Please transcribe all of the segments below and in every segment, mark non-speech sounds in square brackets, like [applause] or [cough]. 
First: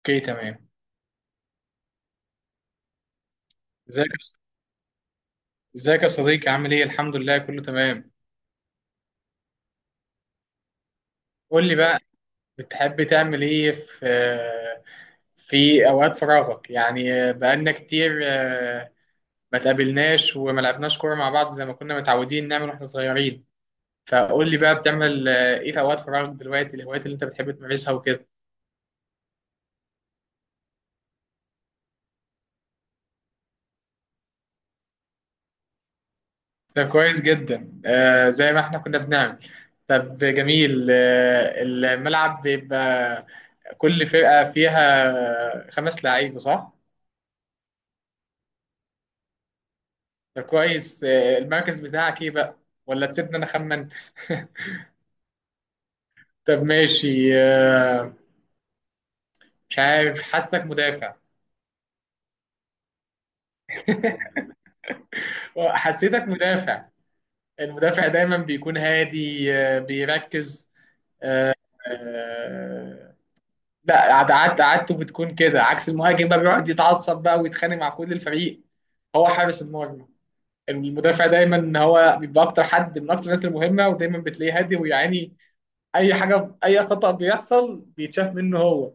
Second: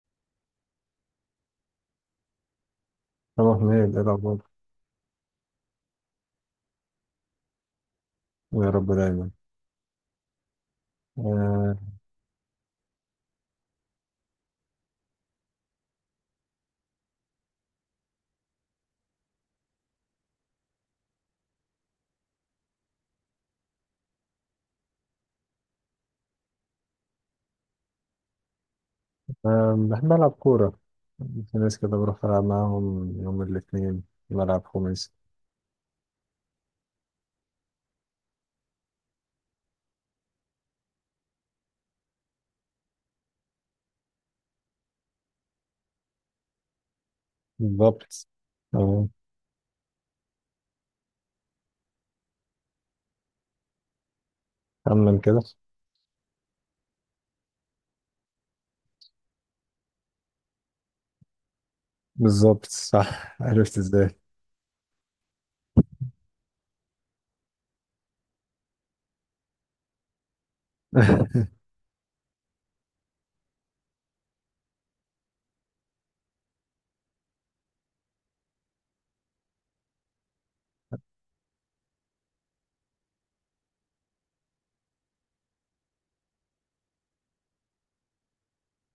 اوكي تمام. طبعا هي ازيك يا ص- الأخبار. ازيك يا صديقي، عامل ايه؟ الحمد لله كله تمام. يا رب دايما. قول لي أه بقى، بتحب تعمل ايه في اوقات فراغك؟ يعني بقالنا كتير ما تقابلناش وما لعبناش كوره مع بعض زي ما كنا متعودين نعمل واحنا صغيرين. فقول لي بقى، بتعمل ايه في اوقات فراغك دلوقتي؟ الهوايات اللي انت بتحب تمارسها وكده. آه، بحب ألعب كورة. في ناس كده بروح ألعب معاهم يوم الاثنين، بلعب خميس. ده كويس جدا، زي ما احنا كنا بنعمل. طب جميل، الملعب بيبقى كل فرقة فيها 5 لعيبة، صح؟ بالظبط، أه. ده كويس. المركز بتاعك ايه بقى؟ ولا تسيبني انا اخمن. خمن كده. [laughs] طب ماشي. مش عارف، حاسسك مدافع. بالظبط، صح، عرفت ازاي؟ حسيتك مدافع. المدافع دايما بيكون هادي، بيركز. [laughs] آه، لا عادته بتكون كده، عكس المهاجم بقى بيقعد يتعصب بقى ويتخانق مع كل الفريق هو حارس المرمى. المدافع دايما هو بيبقى اكتر حد، من اكتر الناس المهمه، ودايما بتلاقيه هادي ويعاني اي حاجه، اي خطأ بيحصل بيتشاف منه هو.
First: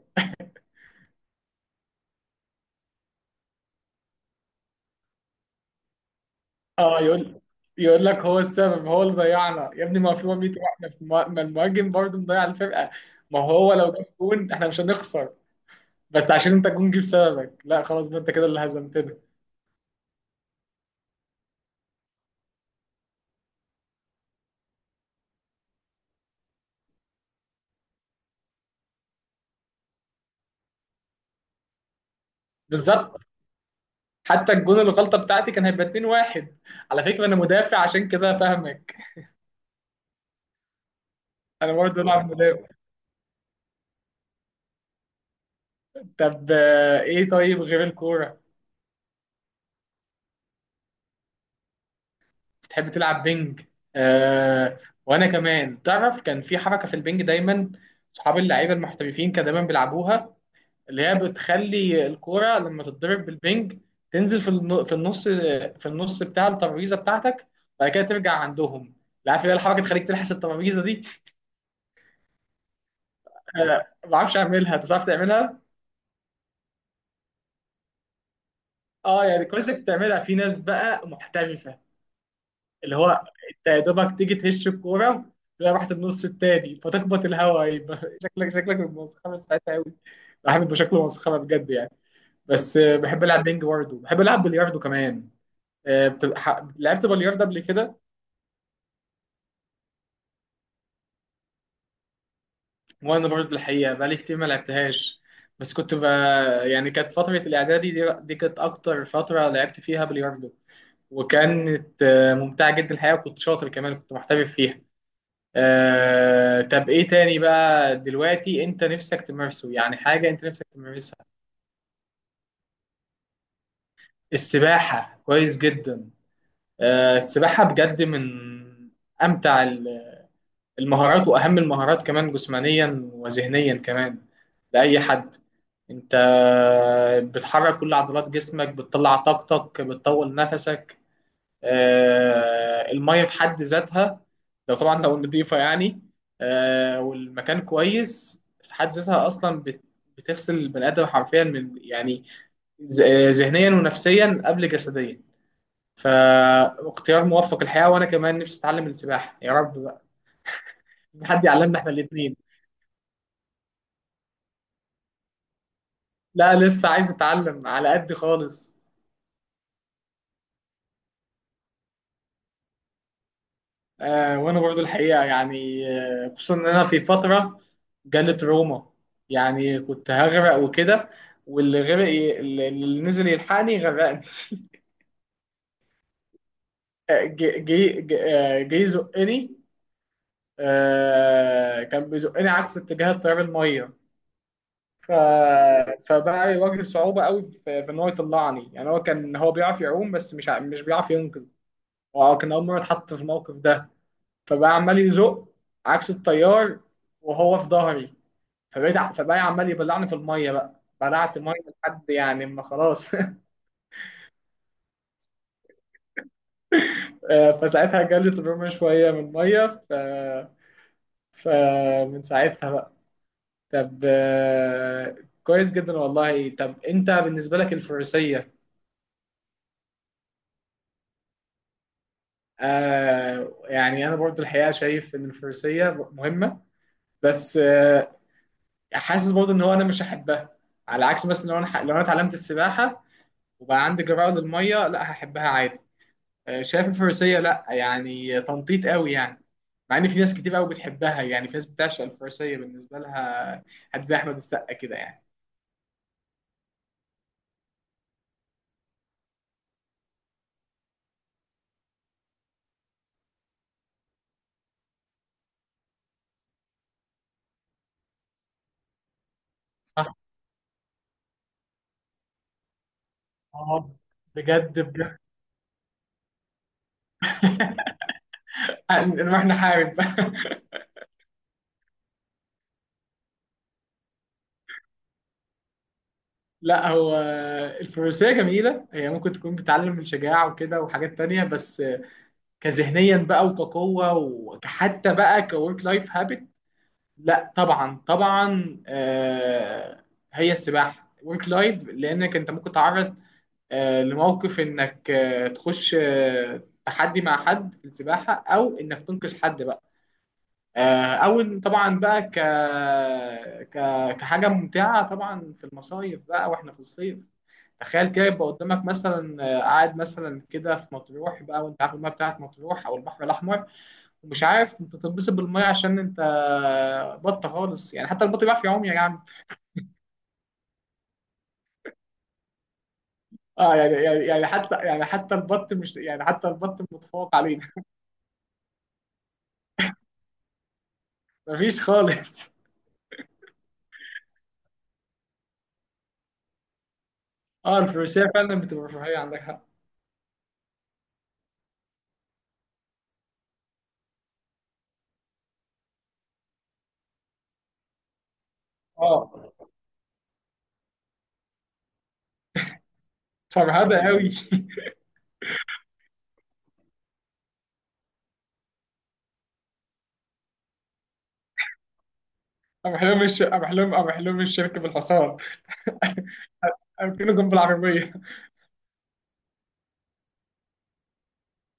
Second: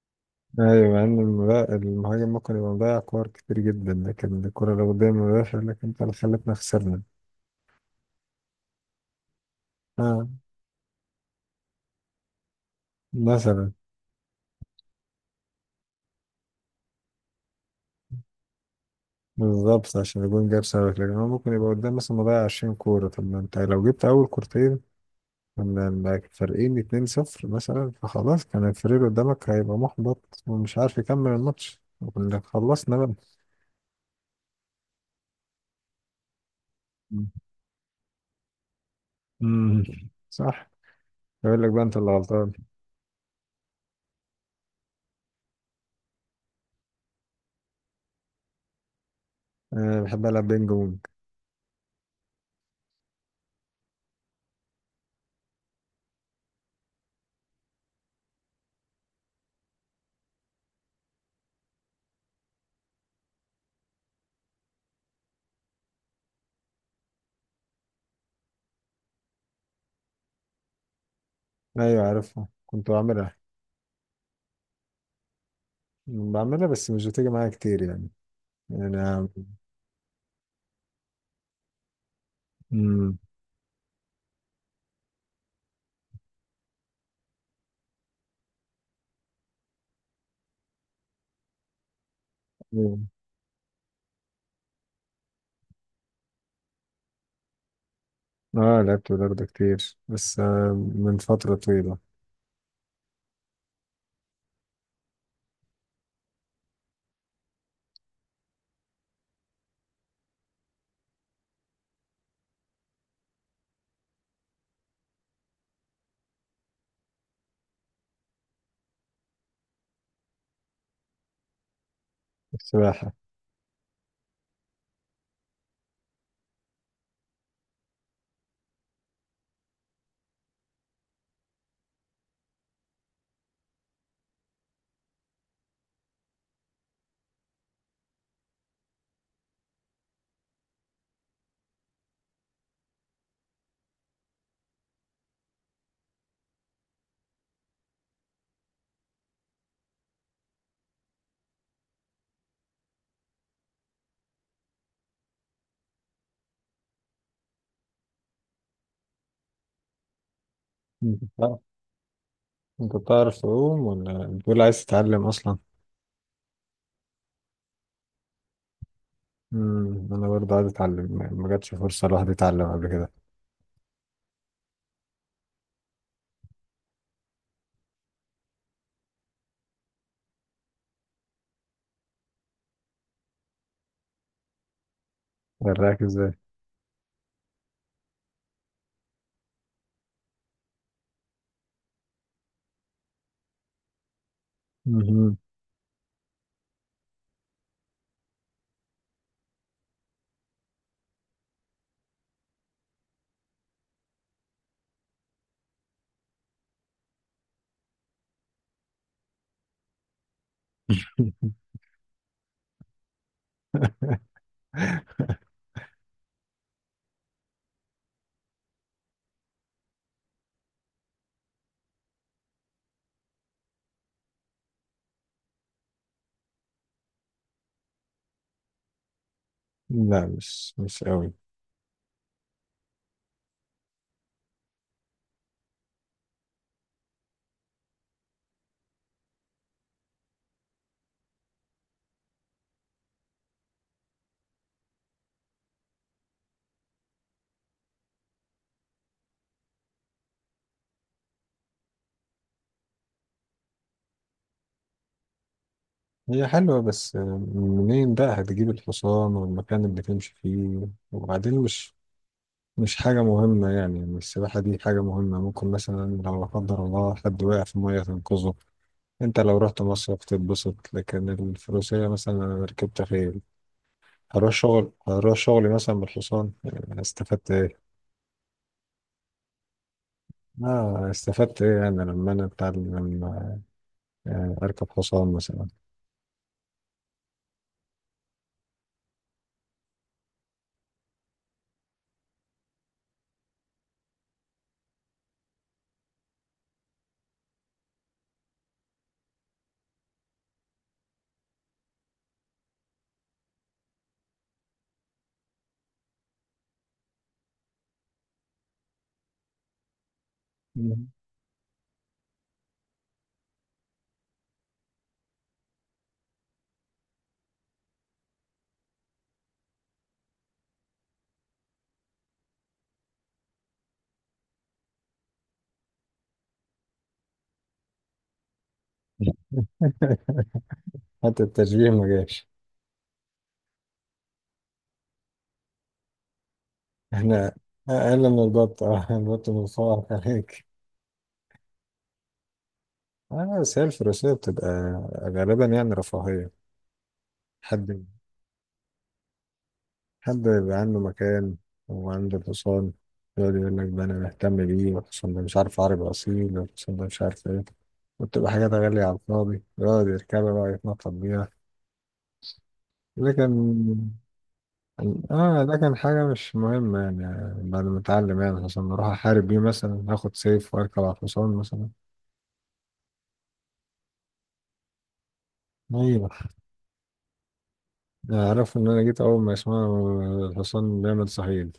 أيوة، مع إن المهاجم ممكن يبقى مضيع كور كتير جدا، لكن الكورة لو قدام المدافع، لكن أنت اللي خلتنا اه خسرنا. يقول، يقول لك هو السبب، هو اللي ضيعنا يا ابني، ما في أه، 100 واحد. ما المهاجم برضه مضيع الفرقه. ما مثلا. هو لو جاب جون احنا مش هنخسر، بس عشان انت الجون جه بسببك، لا خلاص بقى انت كده اللي هزمتنا. بالظبط، عشان الجون جاب سببك، لكن هو ممكن يبقى قدام مثلا مضيع 20 كورة. طب ما أنت لو جبت أول كورتين، كنا لما فارقين 2-0 مثلا، فخلاص كان الفريق اللي قدامك هيبقى محبط ومش عارف يكمل الماتش، وكنا خلصنا بقى. بالظبط. حتى الجون الغلطه بتاعتي كان هيبقى 2-1. على فكره انا مدافع عشان كده فاهمك. امم، صح. يقول لك انا بقى انت برضه اللي العب غلطان. مدافع. طب، ايه طيب غير الكوره؟ انا بحب العب بينج بونج. بتحب تلعب بينج. آه، وانا كمان تعرف كان في حركه في البينج دايما صحاب اللعيبه المحترفين كانوا دايما بيلعبوها، اللي هي بتخلي الكورة لما تتضرب بالبنج تنزل في في النص، في النص بتاع الترابيزة بتاعتك، بعد كده ترجع عندهم. لا، عارف اللي هي الحركة تخليك تلحس الترابيزة دي. ايوه عارفها، كنت بعملها. ما بعرفش اعملها، انت بتعرف تعملها. بعملها بس مش بتيجي معايا كتير يعني. اه انا. يعني كويس انك بتعملها، في ناس بقى محترفة اللي هو امم. انت يا دوبك تيجي تهش الكورة تلاقي رحت النص التاني فتخبط الهوا يبقى [laughs] شكلك مسخرة ساعتها قوي. بحب شكله مسخرة بجد يعني. بس بحب العب بينج، برضه بحب العب بلياردو كمان. بتبقى لعبت بلياردة قبل كده؟ اه لعبت بلياردو كتير، بس من فترة طويلة. وانا برضه الحقيقه بقالي كتير ما لعبتهاش. بس كنت ب... يعني كانت فتره الاعدادي دي كانت اكتر فتره لعبت فيها بلياردو. وكانت ممتعه جدا الحقيقه، وكنت شاطر كمان، كنت محترف فيها. طب ايه تاني بقى دلوقتي انت نفسك تمارسه؟ يعني حاجه انت نفسك تمارسها. السباحة. السباحه كويس جدا. السباحه بجد من امتع المهارات واهم المهارات كمان، جسمانيا وذهنيا كمان، لاي حد. انت بتحرك كل عضلات جسمك، بتطلع طاقتك، بتطول نفسك. المية في حد ذاتها، لو طبعا لو نضيفة يعني. والمكان كويس في حد ذاتها، اصلا بتغسل البني ادم حرفيا من يعني، ذهنيا ونفسيا قبل جسديا. فاختيار موفق الحقيقة. وانا كمان نفسي اتعلم السباحة يا رب بقى، انت حد بتعرف. يعلمنا احنا الاتنين. انت بتعرف تعوم ولا بتقول عايز تتعلم اصلا؟ لا لسه عايز اتعلم على قد خالص. امم، انا برضه عايز اتعلم يعني، ما جاتش فرصه الواحد يتعلم قبل كده. وانا برضو الحقيقه يعني، خصوصا ان انا في فتره جالت روما، يعني كنت هغرق وكده، واللي غرق اللي نزل يلحقني غرقني. وراك ازاي؟ آه، جه جه- جه- جه يزقني. آه، كان بيزقني عكس اتجاه التيار الميه. ف... مهم. فبقى يواجه صعوبه قوي في ان هو يطلعني، يعني هو كان، هو بيعرف يعوم بس مش مش بيعرف ينقذ، وكان اول مره اتحط في الموقف ده. فبقى عمال يزق عكس التيار وهو في ظهري، فبقى عمال يبلعني في الميه، بقى بلعت ميه [laughs] لحد يعني ما خلاص. [laughs] فساعتها جالي تروما شويه من الميه. فمن ساعتها بقى. طب، كويس جدا والله. طب انت بالنسبه لك الفروسيه؟ لا، مش مش قوي. يعني انا برضو الحقيقه شايف ان الفروسيه مهمه، بس حاسس برضو ان هو انا مش هحبها. على عكس مثلا لو انا، لو انا اتعلمت السباحه وبقى عندي جرأة للمية، لا هحبها عادي. شايف الفروسية، لا يعني، تنطيط قوي يعني. مع ان في ناس كتير قوي بتحبها، يعني في ناس بتعشق الفروسية بالنسبة لها، هات زي احمد السقا كده يعني. هي حلوه بس منين بقى هتجيب الحصان والمكان اللي تمشي فيه؟ وبعدين مش، مش حاجه مهمه يعني. يعني السباحه دي حاجه مهمه، ممكن مثلا لو لا قدر الله حد وقع في ميه تنقذه. انت لو رحت صح. مصيف تتبسط، لكن الفروسيه مثلا، انا ركبت خيل. اه هروح بجد شغل، بجد، هروح شغلي مثلا بالحصان؟ يعني استفدت نروح نحارب. اه، استفدت ايه؟ انا لما انا اتعلم، لما اركب حصان مثلا. [laughs] لا هو الفروسية جميلة، هي ممكن تكون بتعلم الشجاعة وكده وحاجات تانية، بس كذهنيا بقى وكقوة وكحتى بقى كورك لايف هابت، لا طبعا طبعا. هي السباحه ورك لايف، لانك انت ممكن تعرض لموقف انك تخش تحدي مع حد في السباحه، او انك تنقذ حد بقى. مم. او إن طبعا بقى ك... ك كحاجه ممتعه طبعا في المصايف بقى واحنا في الصيف، تخيل كده يبقى قدامك مثلا، قاعد مثلا كده في مطروح بقى، وانت عارف الميه بتاعت مطروح او البحر الاحمر، مش عارف، انت تتبسط بالميه عشان انت بط خالص، يعني حتى البط بيعرف يعوم يا جدع. [laughs] حتى التشبيه ما جاش. اه، حتى البط مش يعني، حتى البط متفوق انا علينا. [laughs] اقل من البط، اه البط متفوق عليك. مفيش خالص. اه بس هي الفروسية بتبقى غالبا يعني رفاهية. اه حد، الفروسيه فعلا بتبقى رفاهيه، عندك حق. حد يبقى عنده مكان وعنده الحصان، يقعد يقول لك ده انا مهتم بيه، والحصان ده مش عارف عربي اصيل، والحصان ده مش عارف ايه. وبتبقى حاجات غالية على اه الفاضي يقعد يركبها بقى، يتنطط بيها. فرهده لكن قوي. [laughs] اه، ده كان حاجة مش مهمة يعني. بعد ما اتعلم يعني، عشان اروح احارب بيه مثلا، هاخد سيف واركب على الحصان مثلا. انا حلم الشركه بالحصان. ايوه. [laughs] أركنه جنب العربية. عرفوا ان انا جيت، اول ما يسمعوا الحصان بيعمل صهيل.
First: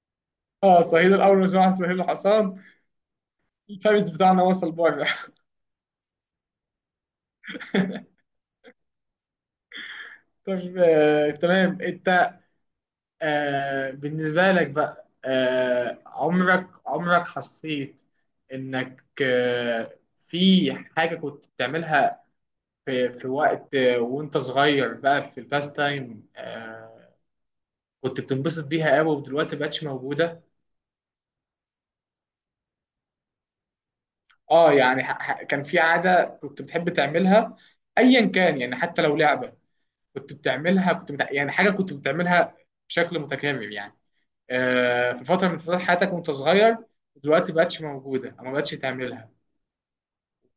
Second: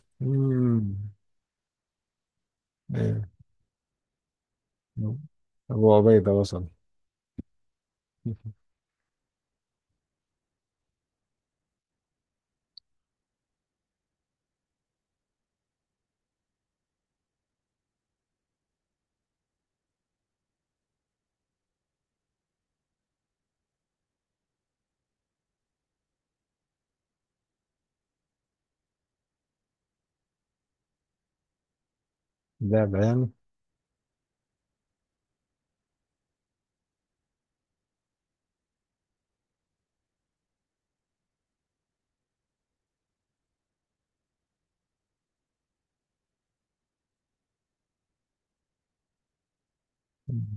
اه أمم، صهيل، الأول ما سمعها صهيل الحصان ايوه. الفارس بتاعنا وصل بره. ابو عبيدة وصل. [laughs] طب، تمام. أنت بالنسبة لك بقى، عمرك حسيت إنك في حاجة كنت بتعملها في، وقت وأنت صغير بقى، في الباست تايم، كنت بتنبسط بيها قوي، ودلوقتي مبقتش موجودة؟ لعب يعني؟ يعني كان في عادة كنت بتحب تعملها، أيا كان يعني حتى لو لعبة، كنت بتعملها، يعني حاجة كنت بتعملها بشكل متكرر يعني، في فتره من فترات حياتك وانت صغير، دلوقتي ما بقتش موجوده او ما بقتش تعملها،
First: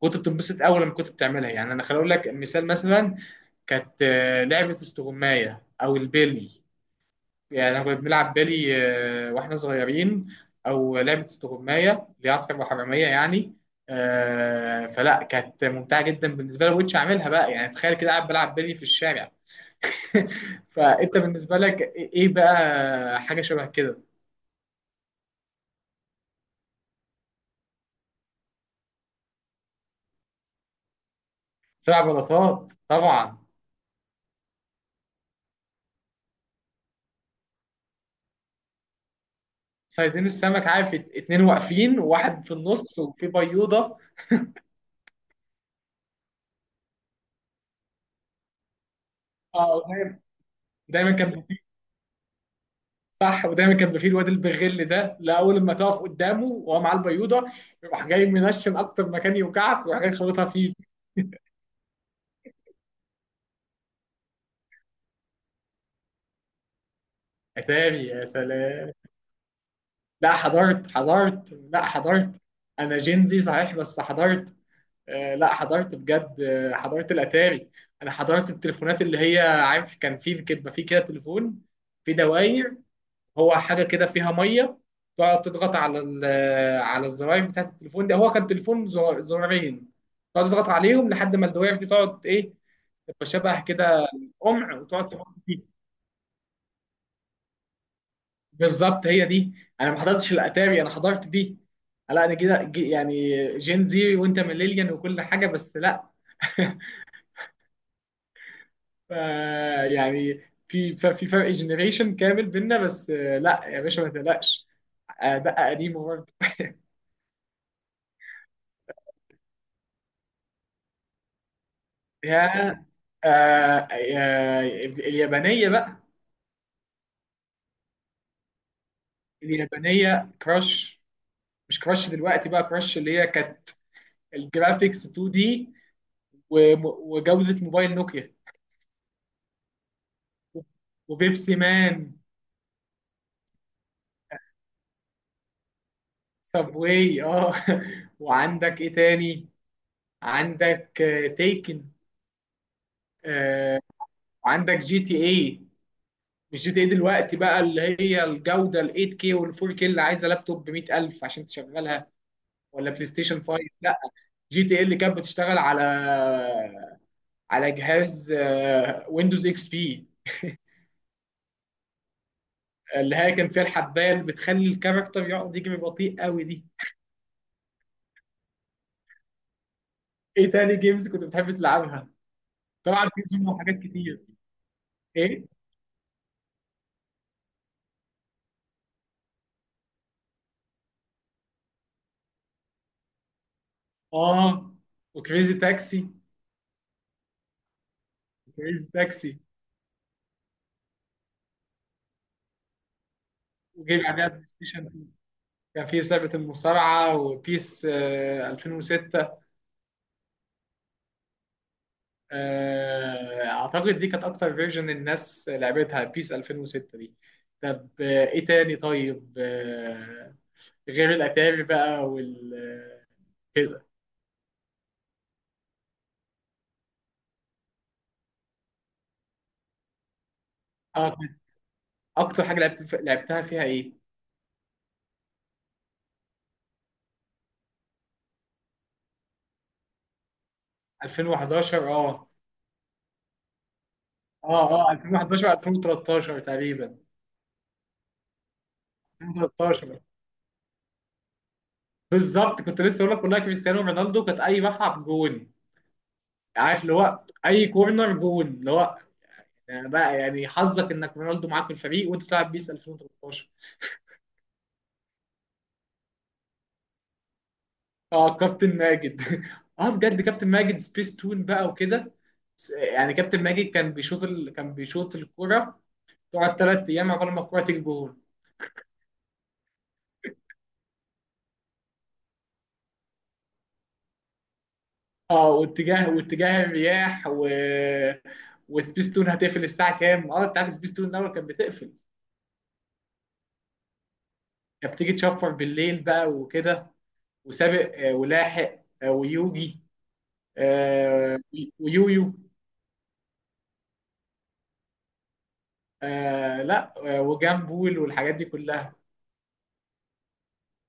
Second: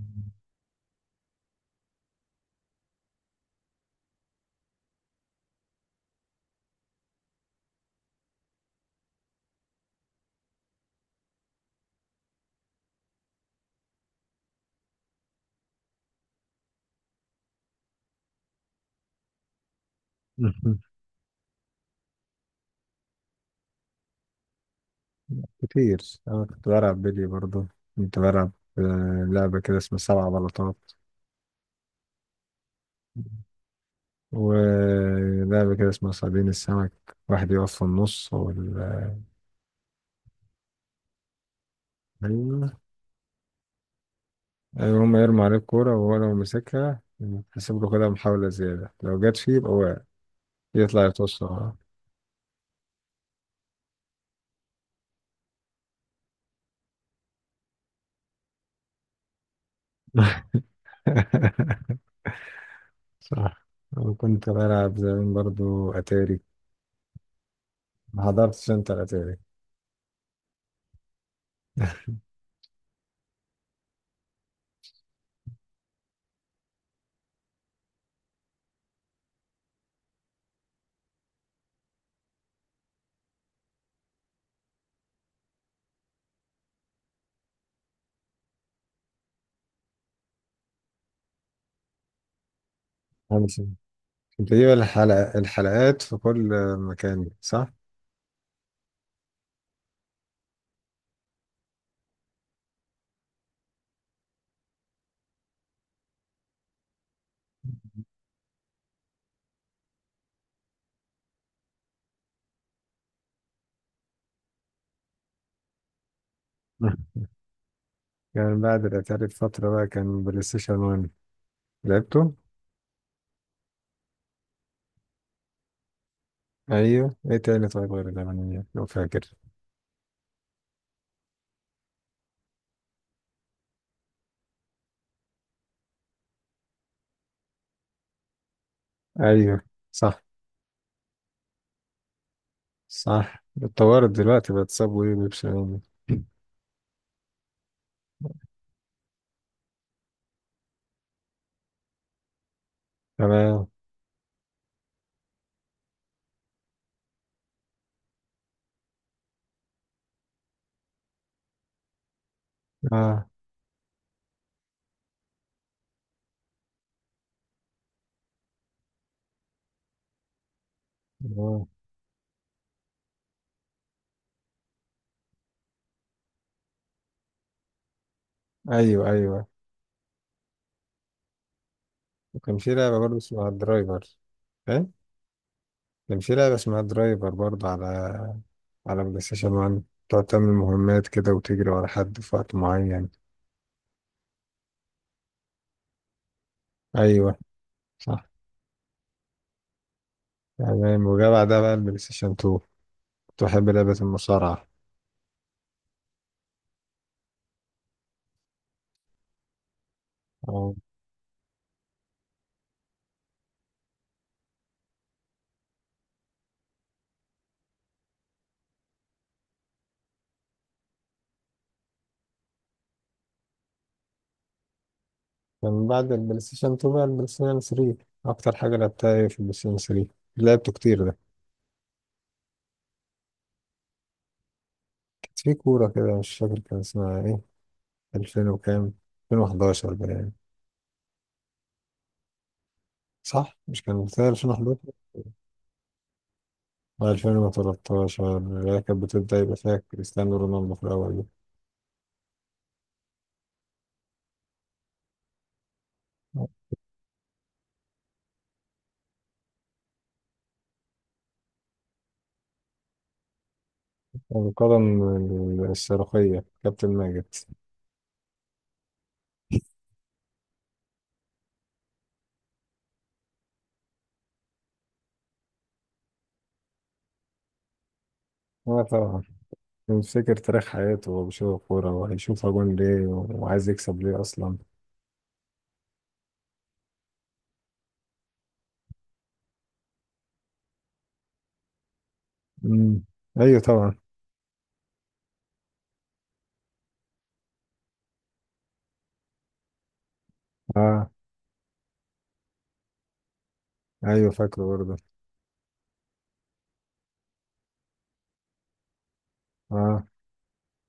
كنت بتنبسط اول لما كنت بتعملها. يعني انا خليني اقول لك مثال، مثلا كانت لعبه استغمايه او البيلي، يعني احنا كنا بنلعب بيلي واحنا صغيرين، او لعبه استغمايه اللي هي عسكر وحراميه يعني، فلا كانت ممتعه جدا بالنسبه لي. ما كنتش اعملها بقى يعني، تخيل كده قاعد بلعب بيلي في الشارع. [laughs] [laughs] فانت بالنسبه لك ايه بقى حاجه شبه كده؟ كتير. انا كنت بلعب بيلي برضه. كنت بلعب لعبة كده اسمها سبع بلاطات، سبع بلاطات، طبعا. ولعبة كده اسمها صيادين السمك. واحد يقف في النص وال... صيادين السمك، عارف، اتنين واقفين وواحد في أيوه. النص وفي بيوضه. ايوه، هما يرموا عليه الكورة وهو لو مسكها يحسب له كده محاولة زيادة، لو جت فيه يبقى اه واقع، دايما، يطلع دايما كان بيبقى فيه، يتوسع. صح. ودايما كان بيبقى فيه الواد البغل ده، لا اول ما تقف قدامه وهو معاه البيوضه يروح جاي منشن اكتر مكان يوجعك ويروح جاي خبطها فيه. [laughs] صح. وكنت بلعب زمان برضو أتاري. اتاري، ما يا حضرتش أنت سلام. الأتاري؟ لا حضرت، حضرت لا حضرت. انا جينزي صحيح بس حضرت. لا حضرت بجد، حضرت الاتاري. انا حضرت التليفونات اللي هي، عارف، كان في بيبقى في كده تليفون في دواير، هو حاجه كده فيها ميه، تقعد تضغط على على الزراير بتاعت التليفون ده، هو كان تليفون زرارين، تقعد تضغط عليهم لحد ما الدوائر دي تقعد ايه، تبقى شبه خمسة. كده كنت بجيب قمع وتقعد الحلق... تحط فيه. الحلقات في كل مكان، صح؟ بالظبط هي دي. انا ما حضرتش الاتاري انا حضرت دي. لا انا كده يعني جين زيري وانت ميلينيال وكل حاجه، بس لا. [laughs] ف- يعني في في فرق جنريشن كامل بينا، بس لا يا باشا ما تقلقش. ده قديم. [laughs] كان بعد الأتاري بفترة بقى كان بلاي ستيشن 1. لعبته؟ يا يا اليابانية بقى. أيوه، إيه تاني طيب غير الألمانية لو فاكر؟ اليابانية، كراش. مش كراش دلوقتي بقى، كراش اللي هي كانت الجرافيكس 2 دي، وجودة موبايل نوكيا، أيوه، صح. وبيبسي مان. صح، اتطورت دلوقتي بقت صابوي وبيبسي. سابواي، اه. [laughs] وعندك ايه تاني؟ عندك تيكن. تمام. آه، وعندك جي تي اي. مش جي تي اي دلوقتي بقى اللي هي الجودة ال 8K وال 4K اللي عايزة لابتوب ب 100000 عشان تشغلها، ولا بلاي اه. ستيشن 5، لا. جي تي اللي كانت بتشتغل على جهاز ويندوز اكس بي، آه. اللي هي كان فيها الحبايه اللي بتخلي الكاركتر يقعد يجري بطيء قوي دي. ايوه، ايوه. ايه تاني جيمز كنت بتحب تلعبها؟ وكان في لعبه طبعا برضه في زوم اسمها وحاجات درايفر. كتير. فاهم. ايه؟ كان في لعبه اسمها درايفر برضه على، على بلاي ستيشن 1، تقعد تعمل مهمات كده وتجري ورا حد في وقت معين. اه وكريزي تاكسي. ايوه، صح. كريزي تاكسي. تمام، وجا بعدها بقى البلاي ستيشن 2، كنت بحب لعبه وجيم عليها بلاي المصارعه. ستيشن 2، كان في لعبه المصارعه، وبيس 2006. اه. اعتقد دي كانت اكتر فيرجن الناس لعبتها بيس 2006 دي. طب، ايه تاني طيب، غير الاتاري بقى وال كده. كان بعد البلاي ستيشن 2 بقى البلاي ستيشن 3. اكتر حاجه لعبتها ايه في البلاي ستيشن 3؟ لعبته كتير ده. اه. اكتر حاجه لعبت لعبتها فيها ايه؟ كانت في كوره كده مش فاكر كان اسمها ايه. 2000 وكام؟ 2011 بقى يعني. 2011. اه صح، مش كان اه 2011؟ اه، 2011، 2013 تقريبا. 2013، اللي هي كانت بتبدأ يبقى فيها 2013 كريستيانو رونالدو في الأول دي. بالظبط، كنت لسه اقول لك والله كريستيانو رونالدو كانت اي ملعب جون، عارف اللي هو اي كورنر جون، اللي هو يعني بقى، يعني حظك انك رونالدو معاك في الفريق وانت بتلعب بيس 2013. القدم الصاروخية كابتن ماجد. اه، كابتن ماجد. [laughs] اه بجد، كابتن ماجد سبيس تون بقى وكده، يعني كابتن ماجد كان كان بيشوط الكرة تقعد 3 ايام عقبال ما الكرة تيجي جون. اه، طبعا. بيفتكر تاريخ حياته وهو بيشوف الكورة، وهيشوفها جون ليه وعايز يكسب ليه أصلا. اه واتجاه الرياح، وسبيس تون هتقفل الساعة كام، اه انت عارف سبيس تون الاول كانت بتقفل، مم. أيوه طبعا. كانت بتيجي تشفر بالليل بقى وكده. وسابق ولاحق ويوجي اه. آه، ويويو أيوه فاكره برضه. لا وجامبول والحاجات دي كلها. اه